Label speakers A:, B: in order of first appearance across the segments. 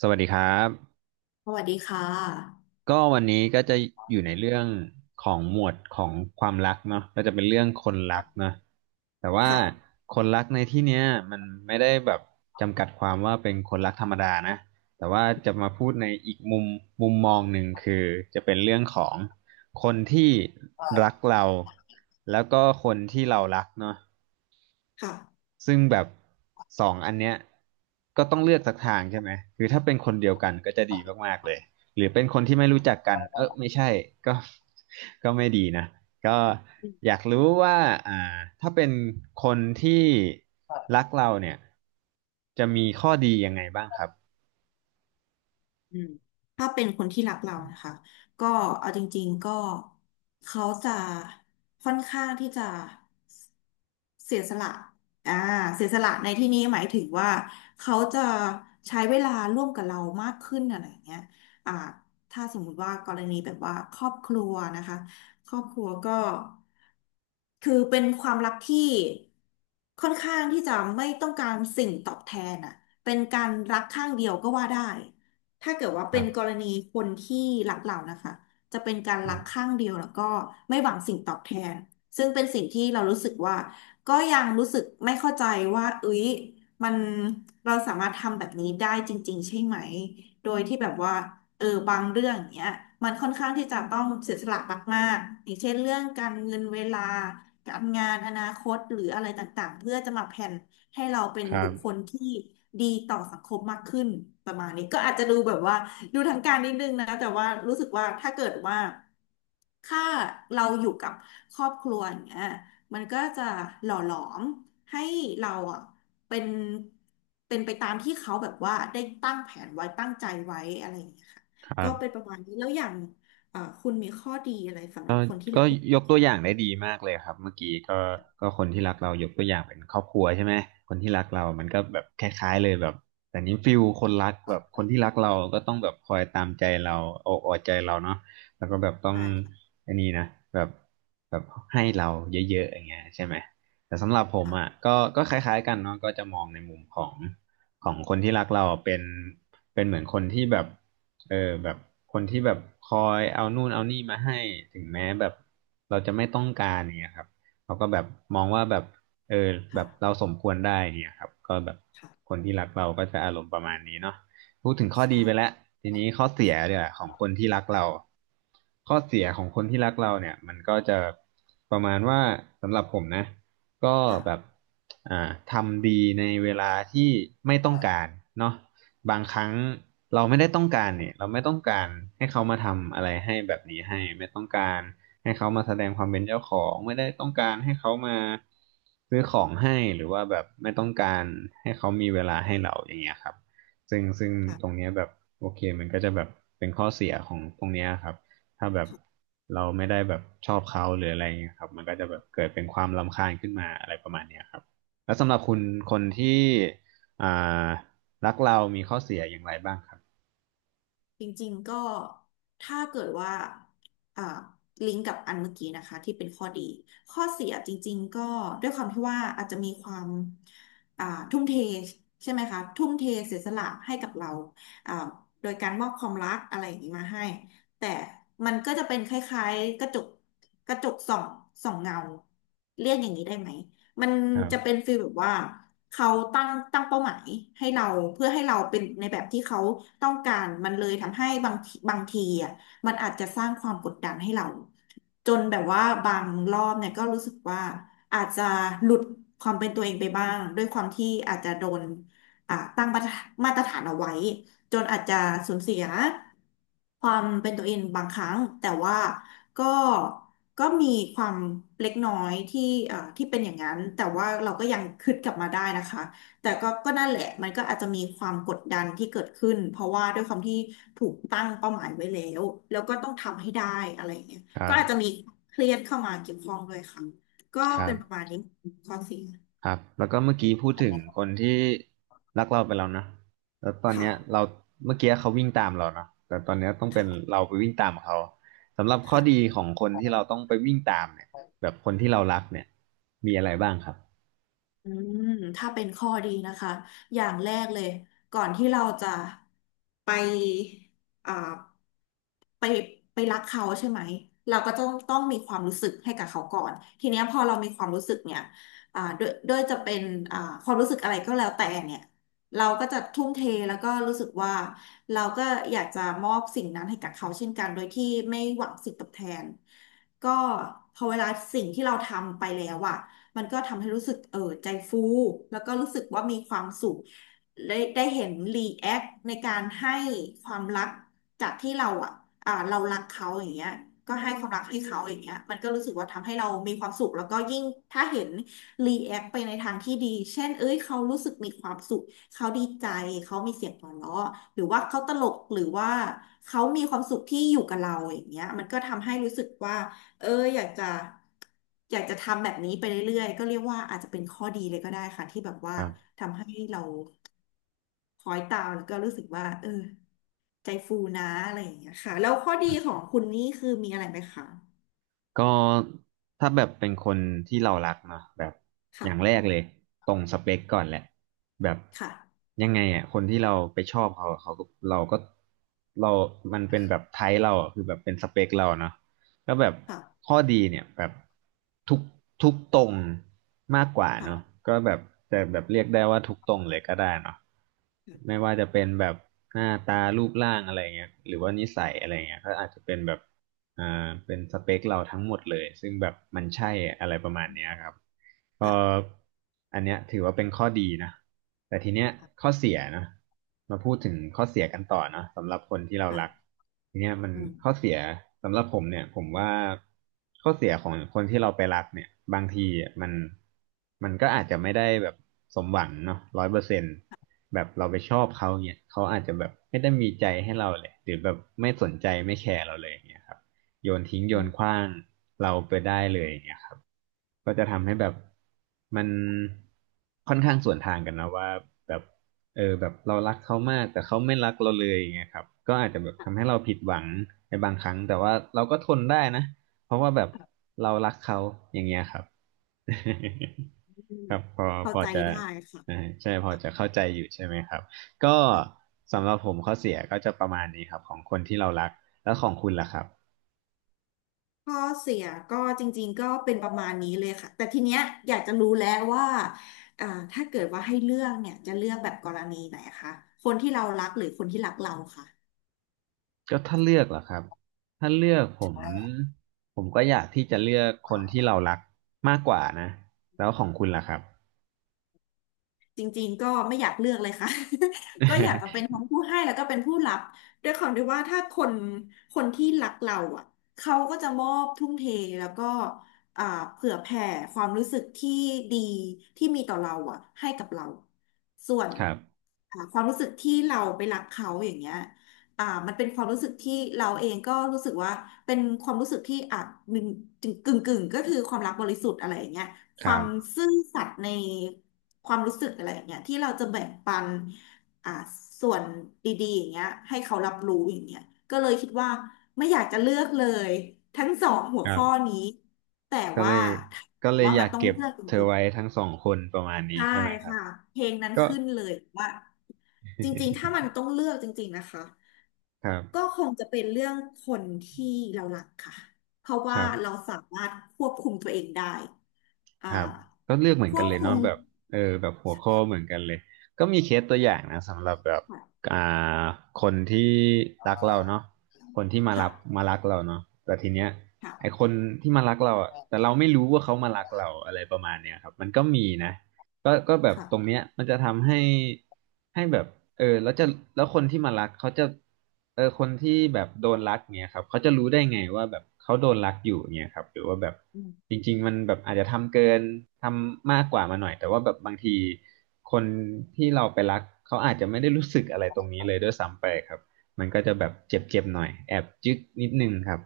A: สวัสดีครับ
B: สวัสดีค่ะ
A: ก็วันนี้ก็จะอยู่ในเรื่องของหมวดของความรักเนาะก็จะเป็นเรื่องคนรักเนาะแต่ว่า
B: ค่ะ
A: คนรักในที่เนี้ยมันไม่ได้แบบจำกัดความว่าเป็นคนรักธรรมดานะแต่ว่าจะมาพูดในอีกมุมมุมมองหนึ่งคือจะเป็นเรื่องของคนที่รัก
B: ค่ะ
A: เราแล้วก็คนที่เรารักเนาะ ซึ่งแบบสองอันเนี้ยก็ต้องเลือกสักทางใช่ไหมคือถ้าเป็นคนเดียวกันก็จะดีมากๆเลย หรือเป็นคนที่ไม่รู้จักกัน เออไม่ใช่ก็ ก็ไม่ดีนะ ก็
B: อืม
A: อยากรู้ว่าอ่าถ้าเป็นคนที่รักเราเนี่ยจะมีข้อดียังไงบ้างครับ
B: อืมถ้าเป็นคนที่รักเรานะคะก็เอาจริงๆก็เขาจะค่อนข้างที่จะ เสียสละอ่าเสียสละในที่นี้หมายถึงว่าเขาจะใช้เวลาร่วมกับเรามากขึ้นอะไรอย่างเงี้ยอ่าถ้าสมมุติว่ากรณีแบบว่าครอบครัวนะคะครอบครัวก็คือเป็นความรักที่ค่อนข้างที่จะไม่ต้องการสิ่งตอบแทนอ่ะเป็นการรักข้างเดียวก็ว่าได้ถ้าเกิดว่า
A: ค
B: เป็
A: รั
B: นก
A: บ
B: รณีคนที่รักเรานะคะจะเป็นการ
A: ค
B: รัก
A: รับ
B: ข้างเดียวแล้วก็ไม่หวังสิ่งตอบแทน ซึ่งเป็นสิ่งที่เรารู้สึกว่า ก็ยังรู้สึกไม่เข้าใจว่าเอ้ยมันเราสามารถทำแบบนี้ได้จริงๆใช่ไหมโดยที่แบบว่าบางเรื่องเนี้ยมันค่อนข้างที่จะต้องเสียสละมากๆอย่างเช่นเรื่องการเงินเวลาการงานอนาคตหรืออะไรต่างๆเพื่อจะมาแผนให้เราเป็นบุค
A: ค
B: คลที่ดีต่อสังคมมากขึ้นประมาณนี้ก็อาจจะดูแบบว่าดูทางการนิดนึงนะแต่ว่ารู้สึกว่าถ้าเกิดว่าถ้าเราอยู่กับครอบครัวอย่างเงี้ย มันก็จะหล่อหลอมให้เราอ่ะเป็นไปตามที่เขาแบบว่าได้ตั้งแผนไว้ตั้งใจไว้อะไรอย่างเงี้ยค่ะ
A: รั
B: ก็
A: บ
B: เป็นประมาณนี้แล้วอย่างคุณมีข้อดีอะไรสำหรับคนที่
A: ก็
B: รักลูก
A: ยกตัวอย่างได้ดีมากเลยครับเมื่อกี้ก็ก็คนที่รักเรายกตัวอย่างเป็นครอบครัวใช่ไหมคนที่รักเรามันก็แบบคล้ายๆเลยแบบแต่นี้ฟิลคนรักแบบคนที่รักเราก็ต้องแบบคอยตามใจเราเอาอกเอาใจเราเนาะแล้วก็แบบต้อง
B: ชายค่ะ
A: อันนี้นะแบบแบบให้เราเยอะๆอย่างเงี้ยใช่ไหมแต่สำหรับผมอ่ะ
B: ค่ะ
A: ก็ก็คล้ายๆกันเนาะก็จะมองในมุมของของคนที่รักเราเป็นเป็นเหมือนคนที่แบบ เออแบบคนที่แบบคอยเอานู่นเอานี่มาให้ถึงแม้แบบเราจะไม่ต้องการเนี่ยครับเขาก็แบบมองว่าแบบเออแบบเรา
B: ค่ะ
A: สมควรได้เนี่ยครับก็แบบ
B: ค่ะ
A: คนที่รักเราก็จะอารมณ์ประมาณนี้เนาะพูดถึงข้อดีไปแล้
B: ใช่
A: วทีนี้ข้อเสียเนี่
B: ค่
A: ยของคนที่รักเราข้อเสียของคนที่รักเราเนี่ยมันก็จะประมาณว่าสำหรับผมนะก็
B: ะ
A: แบบอ่าทำดีในเวลาที่ไม่ต้องการเนาะ บางครั้งเราไม่ได้ต้องการเนี่ยเราไม่ต้องการให้เขามาทำอะไรให้แบบนี้ให้ไม่ต้องการให้เขามาแสดงความเป็นเจ้าของไม่ได้ต้องการให้เขามาซื้อของให้หรือว่าแบบไม่ต้องการให้เขามีเวลาให้เราอย่างเงี้ยครับซึ่งตรง
B: ค่ะ
A: เนี้ยแบบโอเคมันก็จะแบบเป็นข้อเสียของตรงเนี้ยครับถ้าแบบเราไม่ได้แบบชอบเขาหรืออะไรเงี้ยครับมันก็จะแบบเกิดเป็นความรำคาญขึ้นมาอะไรประมาณเนี้ยครับแล้วสำหรับคุณคนที่อ่า รักเรามีข้อเสียอย่างไรบ้างครับ
B: จริงๆก็ถ้าเกิดว่าอ่าลิงก์กับอันเมื่อกี้นะคะที่เป็นข้อดีข้อเสียจริงๆก็ด้วยความที่ว่าอาจจะมีความอ่าทุ่มเทใช่ไหมคะทุ่มเทเสียสละให้กับเราอ่าโดยการมอบความรักอะไรอย่างนี้มาให้แต่มันก็จะเป็นคล้ายๆกระจกกระจกส่องส่องเงาเรียกอย่างนี้ได้ไหม มัน
A: ครั
B: จะเป็น
A: บ
B: ฟีลแบบว่าเขาตั้งเป้าหมายให้เราเพื่อให้เราเป็นในแบบที่เขาต้องการมันเลยทำให้บางทีบางทีอ่ะมันอาจจะสร้างความกดดันให้เราจนแบบว่าบางรอบเนี่ยก็รู้สึกว่าอาจจะหลุดความเป็นตัวเองไปบ้างด้วยความที่อาจจะโดนตั้งมาตรฐานเอาไว้ จนอาจจะสูญเสียความเป็นตัวเองบางครั้งแต่ว่าก็มีความเล็กน้อยที่ที่เป็นอย่างนั้นแต่ว่าเราก็ยังคืดกลับมาได้นะคะแต่ก็นั่นแหละมันก็อาจจะมีความกดดันที่เกิดขึ้นเพราะว่าด้วยความที่ถูกตั้งเป้าหมายไว้แล้วแล้วก็ต้องทำให้ได้อะไรอย่างเงี้ย
A: ครั
B: ก็
A: บ
B: อาจจะมีเครียดเข้ามาเกี่ยวข้องด้วยค่ะก็
A: ครั
B: เป็นประมาณ
A: บ
B: นี้ข้อสี่
A: ครับแล้วก็เมื่อกี้พูดถึงคนที่รักเราไปแล้วนะแล้วตอน
B: ค่ะ
A: เนี้ยเราเมื่อกี้เขาวิ่งตามเราเนาะแต่ตอนเนี้ยต้องเป็น
B: ค่ะ
A: เราไปวิ่งตามเขาสำหรับข้อดีข
B: ค่ะ
A: องคนที่เราต้องไปวิ่งตามเนี่ยแบบคนที่เรารักเนี่ยมีอะไรบ้างครับ
B: อืมถ้าเป็นข้อดีนะคะอย่างแรกเลยก่อนที่เราจะไปอ่าไปไปรักเขาใช่ไหมเราก็ต้องมีความรู้สึกให้กับเขาก่อนทีเนี้ยพอเรามีความรู้สึกเนี่ยด้วยจะเป็นความรู้สึกอะไรก็แล้วแต่เนี่ยเราก็จะทุ่มเทแล้วก็รู้สึกว่าเราก็อยากจะมอบสิ่งนั้นให้กับเขาเช่นกันโดยที่ไม่หวังสิ่งตอบแทนก็พอเวลาสิ่งที่เราทำไปแล้วอะ มันก็ทำให้รู้สึกเออใจฟู แล้วก็รู้สึกว่ามีความสุข ได้เห็นรีแอคในการให้ความรักจากที่เราอ่ะเรารักเขาอย่างเงี้ยก็ให้ความรักให้เขาอย่างเงี้ยมันก็รู้สึกว่าทำให้เรามีความสุขแล้วก็ยิ่ง ถ้าเห็นรีแอคไปในทางที่ดี เช่นเอ้ยเขารู้สึกมีความสุข เขาดีใจ เขามีเสียงหัวเราะหรือว่าเขาตลกหรือว่าเขามีความสุขที่อยู่กับเราอย่างเงี้ยมันก็ทำให้รู้สึกว่า เอออยากจะอยากจะทำแบบนี้ไปเรื่อยๆก็เรียกว่าอาจจะเป็นข้อดีเลยก็ได้ค่ะที่แบบว่า
A: ครับ
B: ทำให้เราคอยตามแล้วก็รู้สึกว่าเออใจฟูนะอะไรอย่างเงี้ยค่ะแล้วข้อดีของคุณนี่คือมีอะไรไหมคะ
A: ก็ถ้าแบบเป็นคนที่เรารักเนาะแบบอย่างแร
B: ค่ะ
A: กเลยตรงสเปคก่อนแหละแบบ
B: ค่ะ
A: ยังไงอ่ะคนที่เราไปชอบเขาเขาก็เราก็เรามันเป็นแบบไทป์เราอะคือแบบเป็นสเปคเราเนาะแล้วแบบ
B: ค่ะ
A: ข้อดีเนี่ยแบบทุกทุกตรงมากกว่าเนาะ
B: ค่ะ
A: ก็แบบแต่แบบเรียกได้ว่าทุกตรงเลยก็ได้เนาะไม่ว่าจะเป็นแบบหน้าตารูปร่างอะไรเงี้ยหรือว่านิสัยอะไรเงี้ยก็อาจจะเป็นแบบ อ่าเป็นสเปคเราทั้งหมดเลยซึ่งแบบมันใช่อะไรประมาณเนี้ยครับก็
B: ค่ะ
A: อันเนี้ยถือว่าเป็นข้อดีนะแต่ทีเนี้ย
B: ค่ะ
A: ข้อเสียนะมาพูดถึงข้อเสียกันต่อเนอะสำหรับคนที่เรารัก
B: ค่ะ
A: ทีเนี้ยมัน
B: อืม
A: ข้อเสียสำหรับผมเนี่ยผมว่าข้อเสียของคนที่เราไปรักเนี่ยบางทีมันมันก็อาจจะไม่ได้แบบสมหวังเนาะร้อยเปอร์เซ็นต์แบบเราไปชอบเขาเนี่ยเขาอาจจะแบบไม่ได้มีใจให้เราเลยหรือแบบไม่สนใจไม่แคร์เราเลยอย่างเนี่ยครับ โยนทิ้งโย
B: อื
A: นข
B: ม
A: ว้างเราไปได้เลยอย่างเงี้ยครับก็จะทำให้แบบมันค่อนข้างสวนทางกันนะว่าแบบเออแบบเรารักเขามากแต่เขาไม่รักเราเลยอย่างเงี้ยครับก็อาจจะแบบทำให้
B: ค่ะ
A: เราผิดหวังในบางครั้งแต่ว่าเราก็ทนได้นะเพราะว่าแบบเรารักเขาอย่างเงี้ยครับ
B: อื ม
A: ครับพอ
B: เข้า
A: พอ
B: ใจ
A: จะ
B: ได้ค่ะ
A: อ่าใช่พ
B: ค
A: อจะเข้าใจอยู่ใช่ไหมครับก็
B: ่ะ
A: สำหรับผมข้อเสียก็จะประมาณนี้ครับของคนที่เรารักแล้วของคุณล่ะครับ
B: ข้อเสียก็จริงๆก็เป็นประมาณนี้เลยค่ะแต่ทีเนี้ยอยากจะรู้แล้วว่าอ่าถ้าเกิดว่าให้เลือกเนี่ยจะเลือกแบบกรณีไหนคะคนที่เรารักหรือคนที่รักเราค่ะ
A: ก็ถ้าเลือกเหรอครับถ้าเลือกผมผมก็อยากที่จะเลือกคนที่เรารักมากกว่านะแล้วของคุณล่ะครับ
B: จริงๆก็ไม่อยากเลือกเลยค่ะ ก็อยากจะเป็นทั้งผู้ให้แล้วก็เป็นผู้รับด้วยความที่ว่าถ้าคนที่รักเราอ่ะเขาก็จะมอบทุ่มเทแล้วก็อ่าเผื่อแผ่ความรู้สึกที่ดีที่มีต่อเราอ่ะให้กับเราส่วน
A: ครับ
B: ความรู้สึกที่เราไปรักเขาอย่างเงี้ยมันเป็นความรู้สึกที่เราเองก็รู้สึกว่าเป็นความรู้สึกที่อาจึกึ่งกึ่งๆก็คือความรักบริสุทธิ์อะไรอย่างเงี้ย ค
A: ค
B: วา
A: รั
B: ม
A: บ
B: ซื่อสัตย์ในความรู้สึกอะไรอย่างเงี้ยที่เราจะแบ่งปันอ่าส่วนดีๆอย่างเงี้ยให้เขารับรู้อย่างเงี้ยก็เลยคิดว่าไม่อยากจะเลือกเลยทั้งสองหัว
A: ครั
B: ข้อ
A: บ
B: นี้แต่
A: ก็เล
B: ว่า
A: ย
B: ถ้าบ
A: ก็
B: อก
A: เลย
B: ว่า
A: อ
B: มั
A: ยา
B: น
A: ก
B: ต้อง
A: เก็บ
B: เลือกจ
A: เธอ
B: ริง
A: ไว้ทั้งสองคนประมาณ
B: ๆ
A: นี้
B: ใช่
A: ใช่ไหมครับ
B: ค่ะเพลงนั้น
A: ก็
B: ขึ้นเลยว่าจริงๆถ้า มันต้องเลือกจริงๆนะคะ
A: ครับ
B: ก็คงจะเป็นเรื่องคนที่เรารักค่ะเพราะ
A: ค
B: ว่า
A: รั
B: เรา
A: บ
B: สามารถควบคุมตัวเองได้อ่า
A: ครับก็เลือกเหมือ
B: ค
A: นกั
B: ว
A: น
B: บ
A: เลย
B: คุ
A: เนาะ
B: ม
A: แบบเออแบบหัวข้อเหมือนกันเลยก็มีเคสตัวอย่างนะสำหรับแบบ
B: ค่ะ
A: อ่าคนที่รักเราเนาะคนที่มารับ
B: ค่ะ
A: มารักเราเนาะแต่ทีเนี้ยไอ
B: ค่ะ
A: คนที่มารักเราอ่ะแต่เราไม่รู้ว่าเขามารักเราอะไรประมาณเนี้ยครับมันก็มีนะ ก็ก็แบบ
B: ค่ะ
A: ตรงเนี้ยมันจะทำให้ให้แบบเออแล้วจะแล้วคนที่มารักเขาจะเออคนที่แบบโดนรักเนี่ยครับเขาจะรู้ได้ไงว่าแบบเขาโดนรักอยู่เนี่ยครับหรือว่าแบบ
B: อื
A: จ
B: ม
A: ริงๆมันแบบอาจจะทำเกินทำมากกว่ามาหน่อยแต่ว่าแบบบางทีคนที่เราไปรักเขาอาจจะไม่ได้รู้สึกอะไรตรงนี้เลยด้วยซ้ำไปครับมันก็จะแบบเจ็บๆหน่อยแอบจึ๊กนิดนึงครับ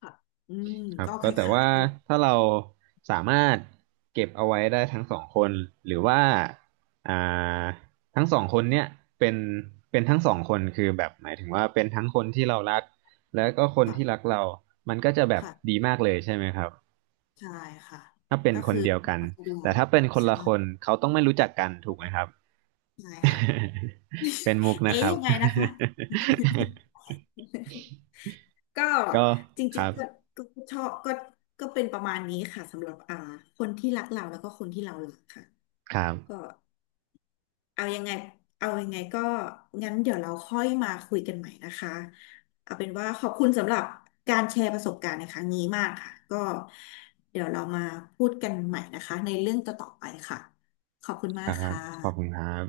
B: ค่ะอืม
A: ครับ
B: ก็ค
A: ก็แต่
B: ล้าย
A: ว่า
B: ๆกัน
A: ถ้าเราสามารถเก็บเอาไว้ได้ทั้งสองคนหรือว่าอ่าทั้งสองคนเนี่ยเป็นเป็นทั้งสองคนคือแบบหมายถึงว่าเป็นทั้งคนที่เรารักแล้วก็คน
B: ค่ะ
A: ที่รักเรามันก็จะแบบ
B: ค่ะ
A: ดีมากเลยใช่ไหมครับ
B: ใช่ค่ะ
A: ถ้าเป็น
B: ก็
A: คน
B: คือ
A: เดียวกัน
B: เอาตัว
A: แต่
B: เรา
A: ถ้าเป็นคน
B: ใช่
A: ละคนเขาต้องไม่รู้จักกันถูกไหมครับ
B: ใช่ค่ะ
A: เป็นมุก
B: เอ๊
A: นะ
B: ย
A: ครับ
B: ยังไงนะคะ ก็
A: ก็
B: จ
A: ค
B: ริง
A: รั
B: ๆก็
A: บ
B: ก็ชอบก็เป็นประมาณนี้ค่ะสำหรับคนที่รักเราแล้วก็คนที่เรารักค่ะ
A: ครับ
B: ก็ เอายังไงเอายังไงก็งั้นเดี๋ยวเราค่อยมาคุยกันใหม่นะคะ เอาเป็นว่าขอบคุณสำหรับการแชร์ประสบการณ์ในครั้งนี้มากค่ะ ก็เดี๋ยวเรามาพูดกันใหม่นะคะในเรื่องต่อๆไปค่ะ ขอบคุณ
A: ค
B: มาก
A: รับ
B: ค่
A: ขอบคุณ
B: ะ
A: ครับ